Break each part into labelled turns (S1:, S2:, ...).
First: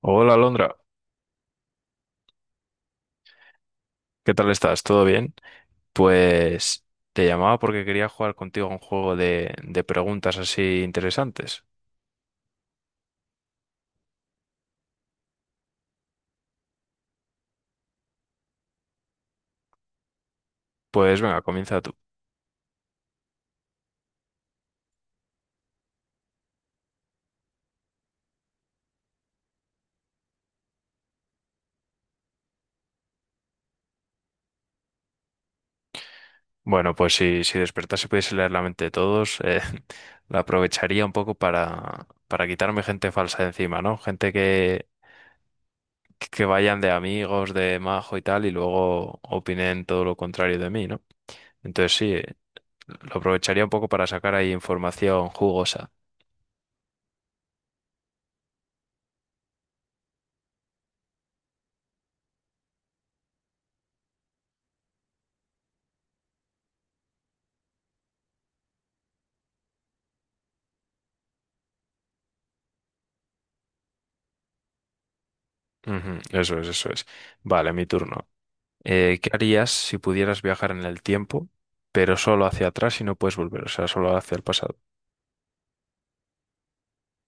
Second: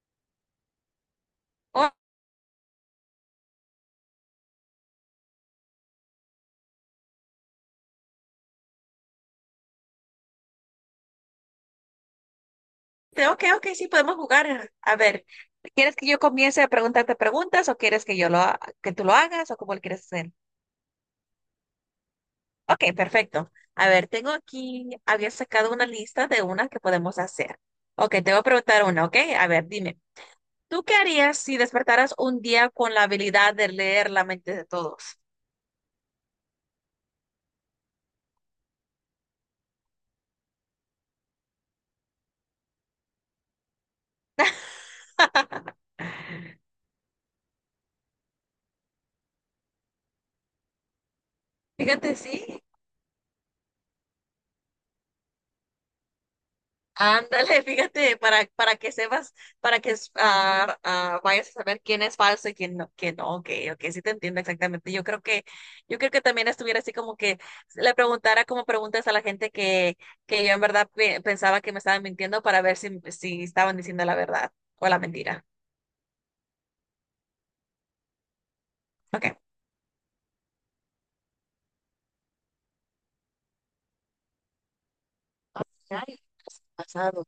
S1: Hola, Alondra.
S2: Oh,
S1: ¿Qué tal estás? ¿Todo bien? Pues te llamaba porque quería jugar contigo a un juego de preguntas así interesantes.
S2: ok, ok, sí, podemos jugar. A ver, ¿quieres que yo comience a preguntarte preguntas o quieres que tú lo hagas o cómo lo quieres hacer?
S1: Pues venga, comienza tú.
S2: Ok, perfecto. A ver, tengo aquí, había sacado una lista de unas que podemos hacer. Ok, te voy a preguntar una, ok. A ver, dime, ¿tú qué harías si despertaras un día con la habilidad de leer la mente de todos?
S1: Bueno, pues si despertase y pudiese leer la mente de todos, la aprovecharía un poco para quitarme gente falsa de encima, ¿no? Gente que vayan de amigos, de majo y tal, y luego opinen todo lo contrario de mí, ¿no? Entonces sí,
S2: Fíjate, sí.
S1: lo aprovecharía un poco para sacar ahí información jugosa.
S2: Ándale, fíjate, para que sepas, para que vayas a saber quién es falso y quién no, ok, ok, sí te entiendo exactamente. Yo creo que también estuviera así como que le preguntara como preguntas a la gente que yo en verdad pensaba que me estaban mintiendo para ver si estaban diciendo la verdad o la mentira.
S1: Ujú, eso es, eso es. Vale, mi turno. ¿qué
S2: Ok.
S1: harías si pudieras viajar en el tiempo, pero solo hacia atrás y no puedes volver, o sea, ¿solo hacia el pasado?
S2: Ay, pasado.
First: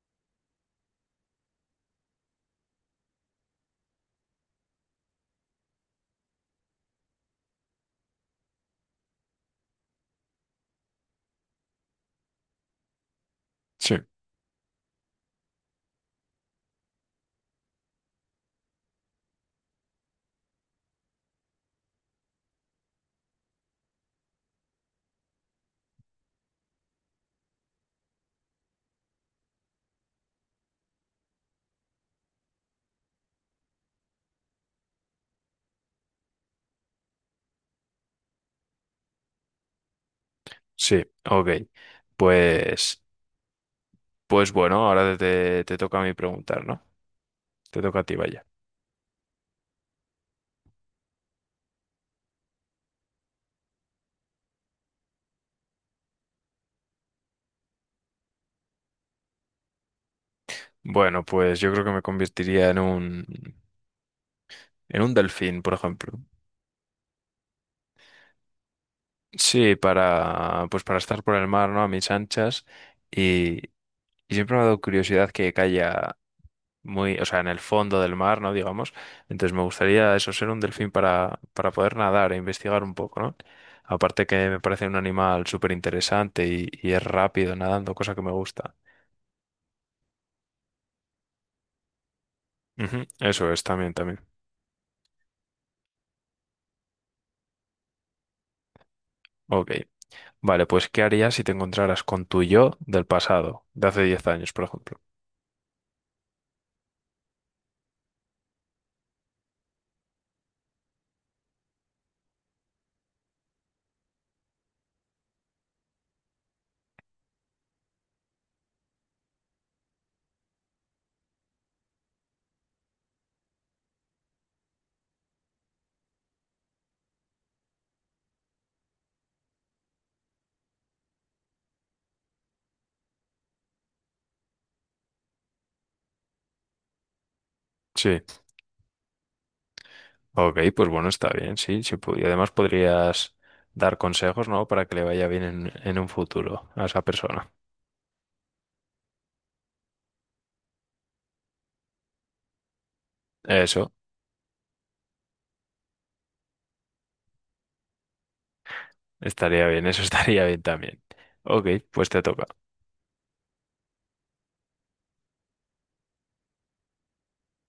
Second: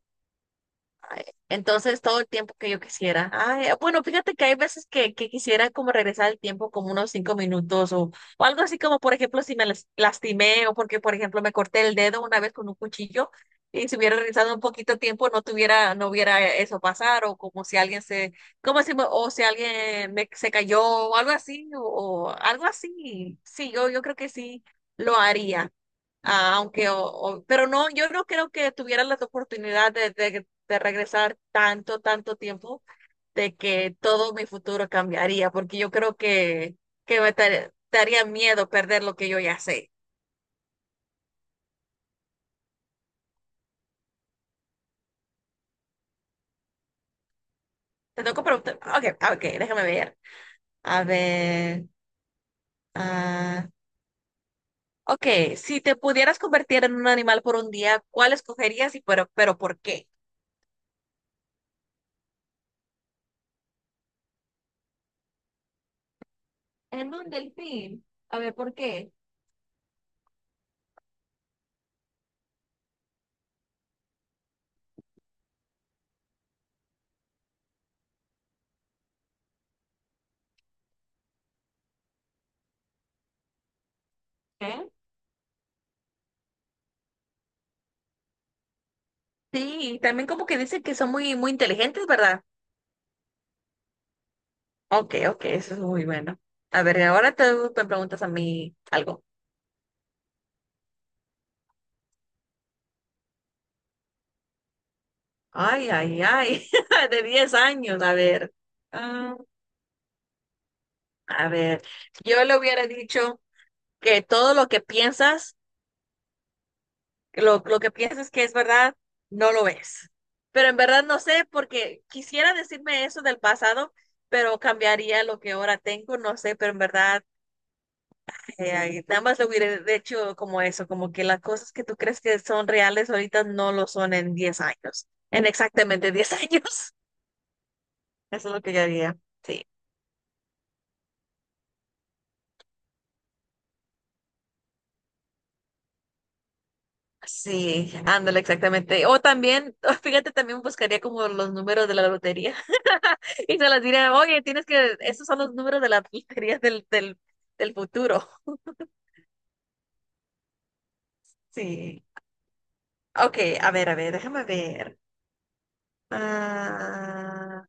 S2: Ay, entonces, todo el tiempo que yo quisiera. Ay, bueno, fíjate que hay veces que quisiera como regresar el tiempo como unos 5 minutos o algo así como, por ejemplo, si me lastimé o porque, por ejemplo, me corté el dedo una vez con un cuchillo, y
S1: Sí.
S2: si hubiera regresado un poquito tiempo no tuviera, no hubiera eso pasar o como si alguien se, como si, me- o si alguien me, se cayó o algo así o algo así. Sí, yo creo que sí lo haría. Ah, aunque, pero no, yo no creo que tuvieran la oportunidad de regresar tanto, tanto tiempo de que todo mi futuro cambiaría, porque yo creo que me daría miedo perder lo que yo ya sé.
S1: Sí, ok. Pues, pues bueno, ahora te toca a mí preguntar, ¿no? Te toca a ti,
S2: Te tengo que
S1: vaya.
S2: preguntar, ok, ok, déjame ver. A ver, ah, ok, si te pudieras convertir en un animal por un día, ¿cuál escogerías y pero por qué?
S1: Bueno, pues yo creo que me convertiría en en un delfín, por ejemplo.
S2: En un delfín. A ver, ¿por qué?
S1: Sí, pues para estar por el mar, ¿no? A mis anchas. Y, y siempre me ha dado curiosidad que haya muy, o sea, en el fondo del mar, ¿no? Digamos. Entonces me gustaría eso, ser un delfín para poder nadar e investigar un poco, ¿no? Aparte que me parece
S2: ¿Eh?
S1: un animal súper interesante y es rápido nadando, cosa que me gusta.
S2: Sí, también como que dicen que son muy, muy inteligentes, ¿verdad?
S1: Ujú, eso es, también, también.
S2: Ok, ok, eso es muy bueno. A ver, ahora te me preguntas a mí algo.
S1: Ok. Vale, pues ¿qué harías si te encontraras con tu yo del pasado, de hace 10 años, por ejemplo?
S2: Ay, ay, ay, de 10 años, a ver. Ah, a ver, yo le hubiera dicho que todo lo que piensas, lo que piensas que es verdad, no lo es. Pero en verdad no sé, porque quisiera decirme eso del pasado, pero cambiaría lo que ahora tengo, no sé, pero en verdad. Ahí nada más lo hubiera hecho como eso, como que las cosas que tú crees que son reales ahorita no lo son en 10 años, en exactamente 10 años.
S1: Sí.
S2: Eso es lo que yo haría. Sí,
S1: Ok, pues bueno, está bien, sí. Sí y además podrías dar consejos, ¿no? Para que le vaya bien en un futuro a esa persona.
S2: sí, ándale, exactamente. O también, fíjate, también buscaría como los números de la lotería. Y se las
S1: Eso.
S2: diría, oye, tienes que, esos son los números de la lotería del futuro.
S1: Estaría bien, eso estaría bien también. Ok,
S2: Sí.
S1: pues te toca.
S2: Ok, a ver, déjame ver. Ah,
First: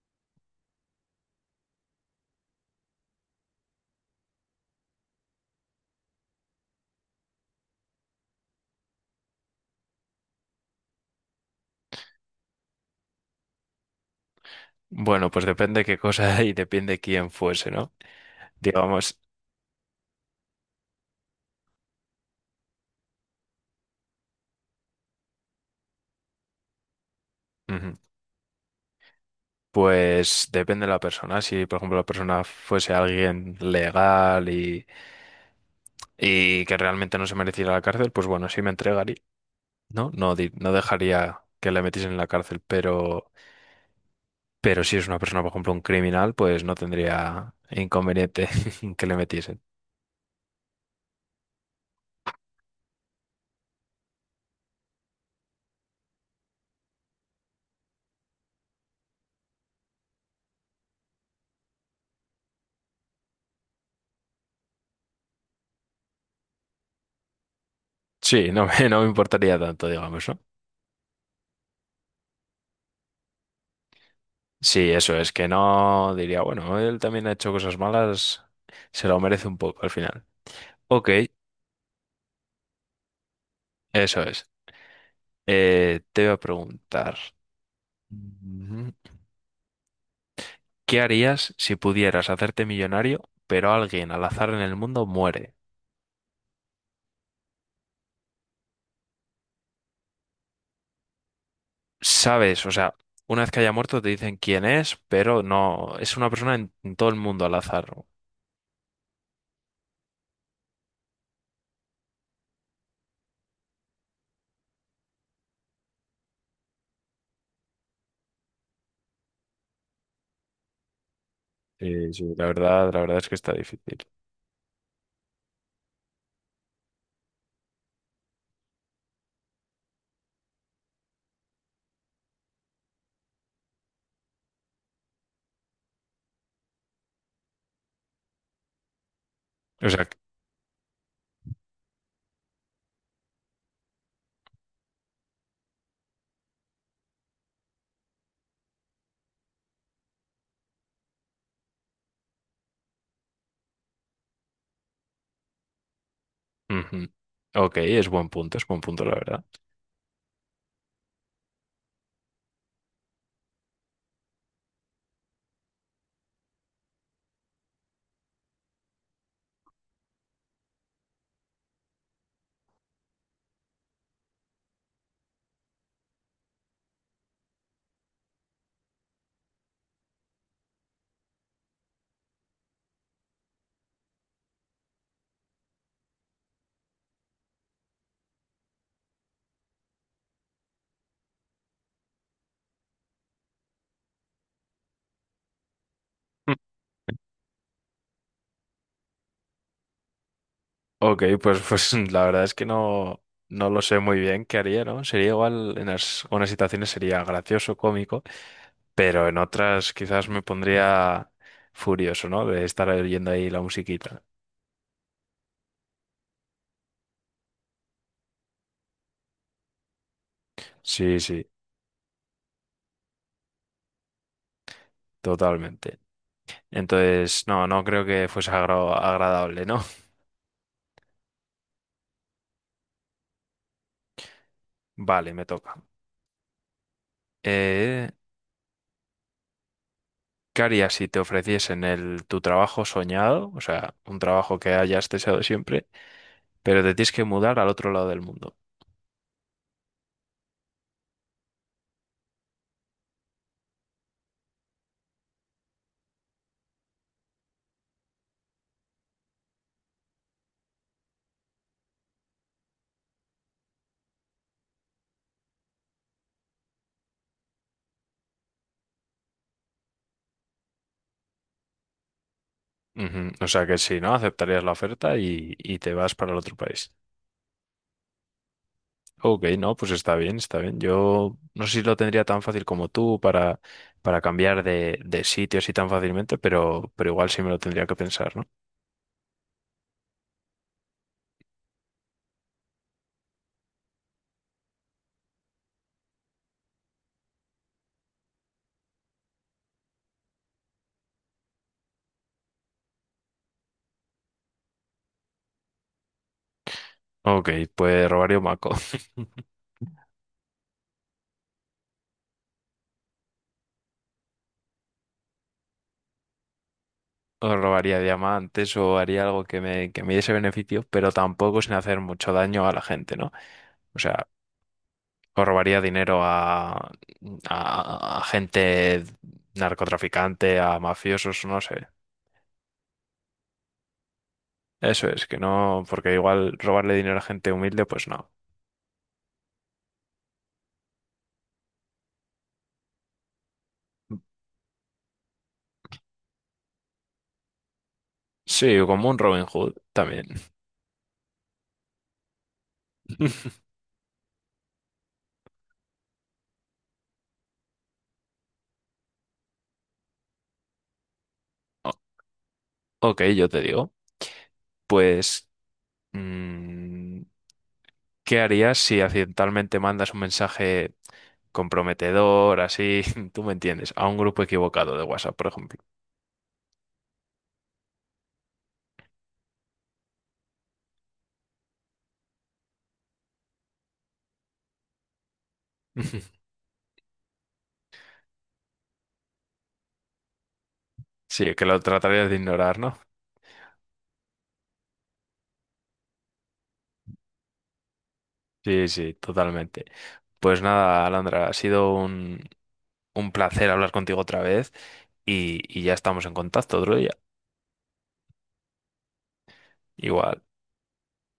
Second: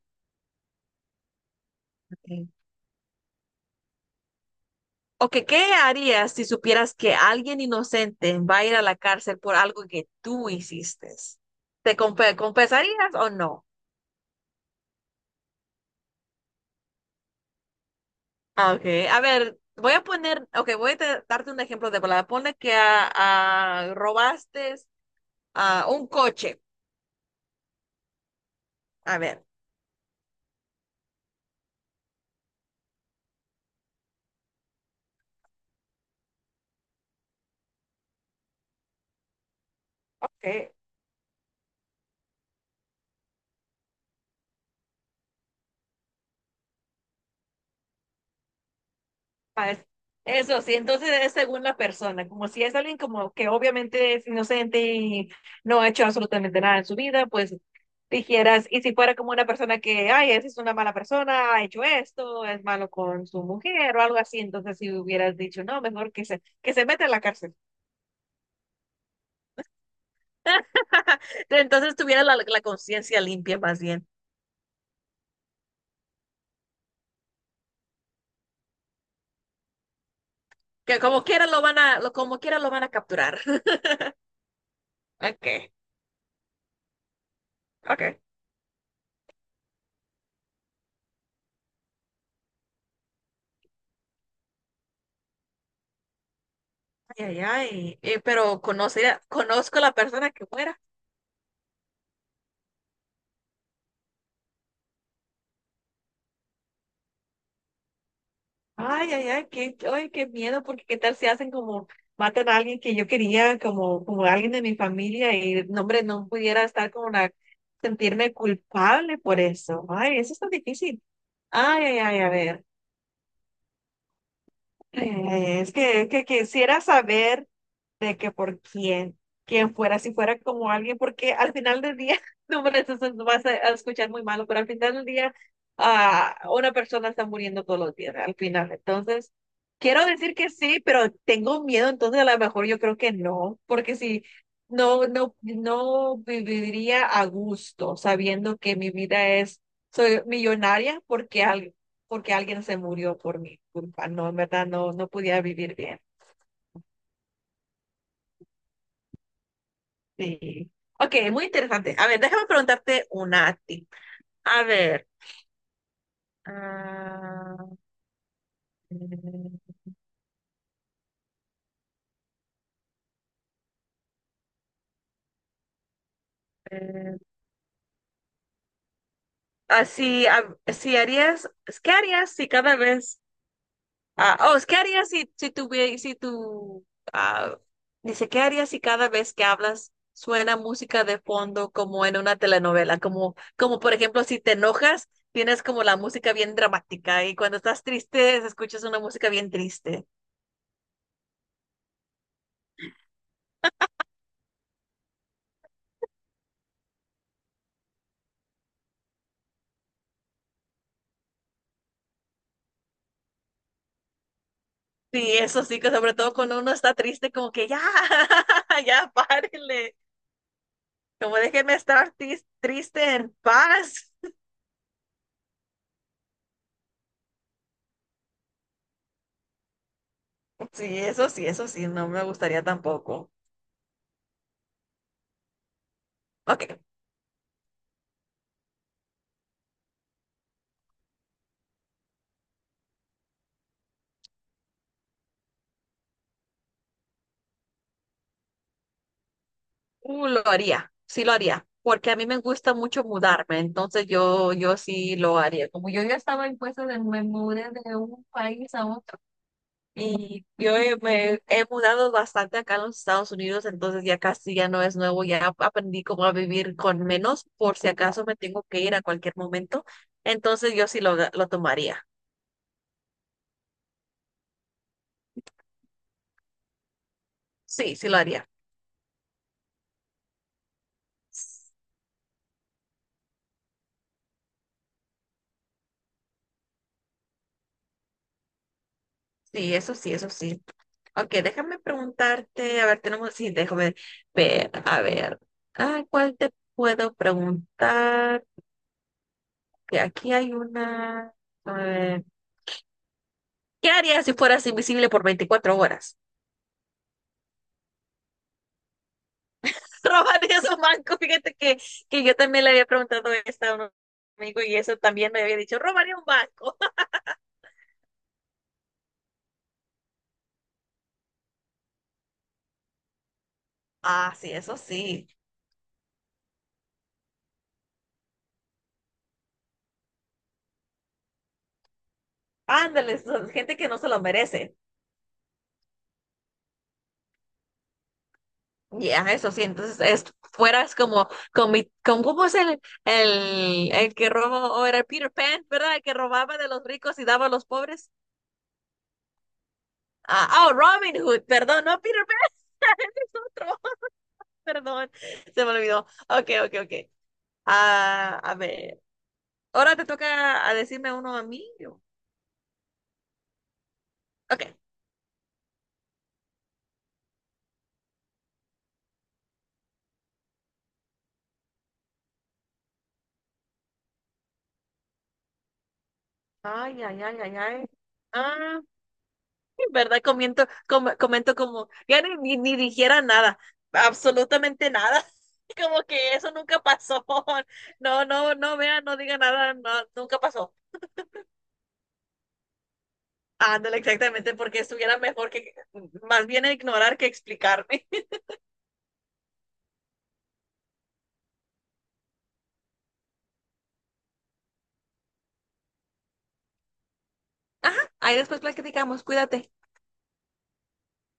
S2: ok. Ok, ¿qué harías si supieras que alguien inocente va a ir a la cárcel por algo que tú hiciste? ¿Te compensarías o no?
S1: Bueno, pues depende qué cosa y depende quién fuese, ¿no?
S2: Ok,
S1: Digamos,
S2: a ver, voy a poner, ok, voy a darte un ejemplo de palabra. Pone que robaste un coche.
S1: ujú,
S2: A ver,
S1: pues depende de la persona. Si, por ejemplo, la persona fuese alguien legal y que realmente no se mereciera la cárcel, pues bueno, sí me entregaría, ¿no? No, no
S2: ok.
S1: dejaría que le metiesen en la cárcel, pero si es una persona, por ejemplo, un criminal, pues no tendría inconveniente que le metiesen.
S2: Pues, eso sí, entonces es según la persona, como si es alguien como que obviamente es inocente y no ha hecho absolutamente nada en su vida, pues dijeras, y si fuera como una persona que, ay, esa es una mala persona, ha hecho esto, es malo con su mujer o algo así, entonces si hubieras dicho, no, mejor que se, meta en la cárcel.
S1: Sí, no me importaría tanto, digamos, ¿no?
S2: Entonces tuviera la conciencia limpia más bien,
S1: Sí, eso es que no diría, bueno, él también ha hecho cosas malas, se lo merece un poco al final.
S2: que
S1: Ok,
S2: como quiera lo van a capturar.
S1: eso es.
S2: Okay,
S1: Te voy a preguntar,
S2: okay.
S1: mm, ¿qué harías si pudieras hacerte millonario, pero alguien al azar en el mundo muere?
S2: Ay, ay, ay, pero conozco la persona que fuera.
S1: Sabes, o sea, una vez que haya muerto te dicen quién es, pero no, es una persona en todo el mundo al azar.
S2: Ay, ay, ay, qué miedo, porque qué tal si hacen como matan a alguien que yo quería, como alguien de mi familia, y no, hombre, no pudiera estar como una, sentirme culpable por eso. Ay, eso está difícil. Ay, ay,
S1: Sí,
S2: ay, a
S1: sí,
S2: ver.
S1: la verdad es que está difícil.
S2: Es que quisiera saber de que por quién fuera, si fuera como alguien, porque al final del día, no, hombre, eso se vas a a escuchar muy malo, pero al final del día, una persona está muriendo todos los días, al final. Entonces,
S1: O
S2: quiero
S1: sea,
S2: decir que sí, pero tengo miedo, entonces a lo mejor yo creo que no, porque si no, no viviría a gusto sabiendo que mi vida es, soy millonaria, porque porque alguien se murió por mi culpa. No, en verdad no podía vivir bien.
S1: ujú. Ok, es buen punto, la verdad.
S2: Sí. Ok, muy interesante. A ver, déjame preguntarte una a ti. A ver, ah, eh, eh, si, si harías, ¿qué harías si cada vez? Oh, ¿Qué harías si tuviera, si tu, ah, dice, ¿qué harías si cada vez que hablas suena música de fondo como en una telenovela? Como, como por ejemplo, si te enojas, tienes como la música bien dramática y cuando estás triste, escuchas una música bien triste.
S1: Ok, pues, pues la verdad es que no, no lo sé muy bien qué haría, ¿no? Sería igual, en algunas situaciones sería gracioso, cómico, pero en otras quizás me pondría furioso, ¿no? De estar oyendo ahí la musiquita.
S2: Sí, eso sí, que sobre todo cuando uno está triste, como que ya, ya, párenle,
S1: Sí,
S2: como
S1: sí,
S2: déjenme estar triste en paz.
S1: totalmente. Entonces, no, no creo que fuese agradable, ¿no?
S2: Sí, eso sí, eso sí, no me gustaría tampoco.
S1: Vale, me toca.
S2: Ok.
S1: Eh, ¿qué harías si te ofreciesen tu trabajo soñado? O sea, un trabajo que hayas deseado siempre, pero te tienes que mudar al otro lado del mundo.
S2: Lo haría, sí lo haría, porque a mí me gusta mucho mudarme, entonces yo sí lo haría. Como yo ya estaba en puestos de me mudé de un país a otro y yo me he mudado bastante acá en los Estados Unidos, entonces ya casi ya no es nuevo, ya aprendí cómo a vivir con menos por si acaso me tengo que ir a cualquier momento, entonces yo sí lo tomaría,
S1: Ujú, o sea que sí, ¿no? Aceptarías la oferta y te vas para el otro país.
S2: sí, sí lo haría.
S1: Ok, no, pues está bien, está bien. Yo no sé si lo tendría tan fácil como tú para cambiar de sitio así tan fácilmente, pero igual sí me lo tendría que pensar, ¿no?
S2: Sí, eso sí, eso sí. Ok, déjame preguntarte, a ver, tenemos, sí, déjame ver, a ver, ¿cuál te puedo preguntar? Que aquí hay una, a ver, ¿qué harías si fueras invisible por 24 horas?
S1: Ok, pues robaría un banco,
S2: ¿Robarías un banco? Fíjate que, yo también le había preguntado esto a un amigo y eso también me había dicho, robaría un banco.
S1: o robaría diamantes, o haría algo que me diese beneficio, pero tampoco sin hacer mucho daño a la gente, ¿no? O sea,
S2: Sí, eso sí.
S1: o robaría dinero a gente narcotraficante, a mafiosos, no sé.
S2: Ándale, son gente que no se lo merece.
S1: Eso es, que no, porque igual robarle dinero a gente humilde, pues no.
S2: Ya, eso sí, entonces es, fueras como, ¿cómo es el que robó, o era Peter Pan, ¿verdad? El que robaba de los ricos y daba a los pobres.
S1: Sí, como un Robin Hood también.
S2: Oh, Robin Hood, perdón, no Peter Pan, es otro, perdón, se me olvidó. Ok, ok, ok. A ver, ahora te toca a decirme uno a mí.
S1: O-
S2: Yo.
S1: Ok, yo te digo.
S2: Ok.
S1: Pues, mm, ¿qué harías si accidentalmente mandas un mensaje comprometedor, así, tú me entiendes, a un grupo equivocado de WhatsApp, por ejemplo?
S2: Ay, ay, ay, ay, ay. ¿Verdad? Comento como, ya ni dijera nada, absolutamente nada. Como que eso nunca pasó. No, no, no vea, no diga nada, no, nunca pasó.
S1: Sí, que lo tratarías de ignorar, ¿no?
S2: Ándale, exactamente, porque estuviera mejor que, más bien ignorar que explicarme.
S1: Sí, sí, totalmente. Pues nada, Alandra, ha sido un placer hablar contigo otra vez y ya estamos en contacto otro día.
S2: Ajá, ahí después platicamos, cuídate.
S1: Igual.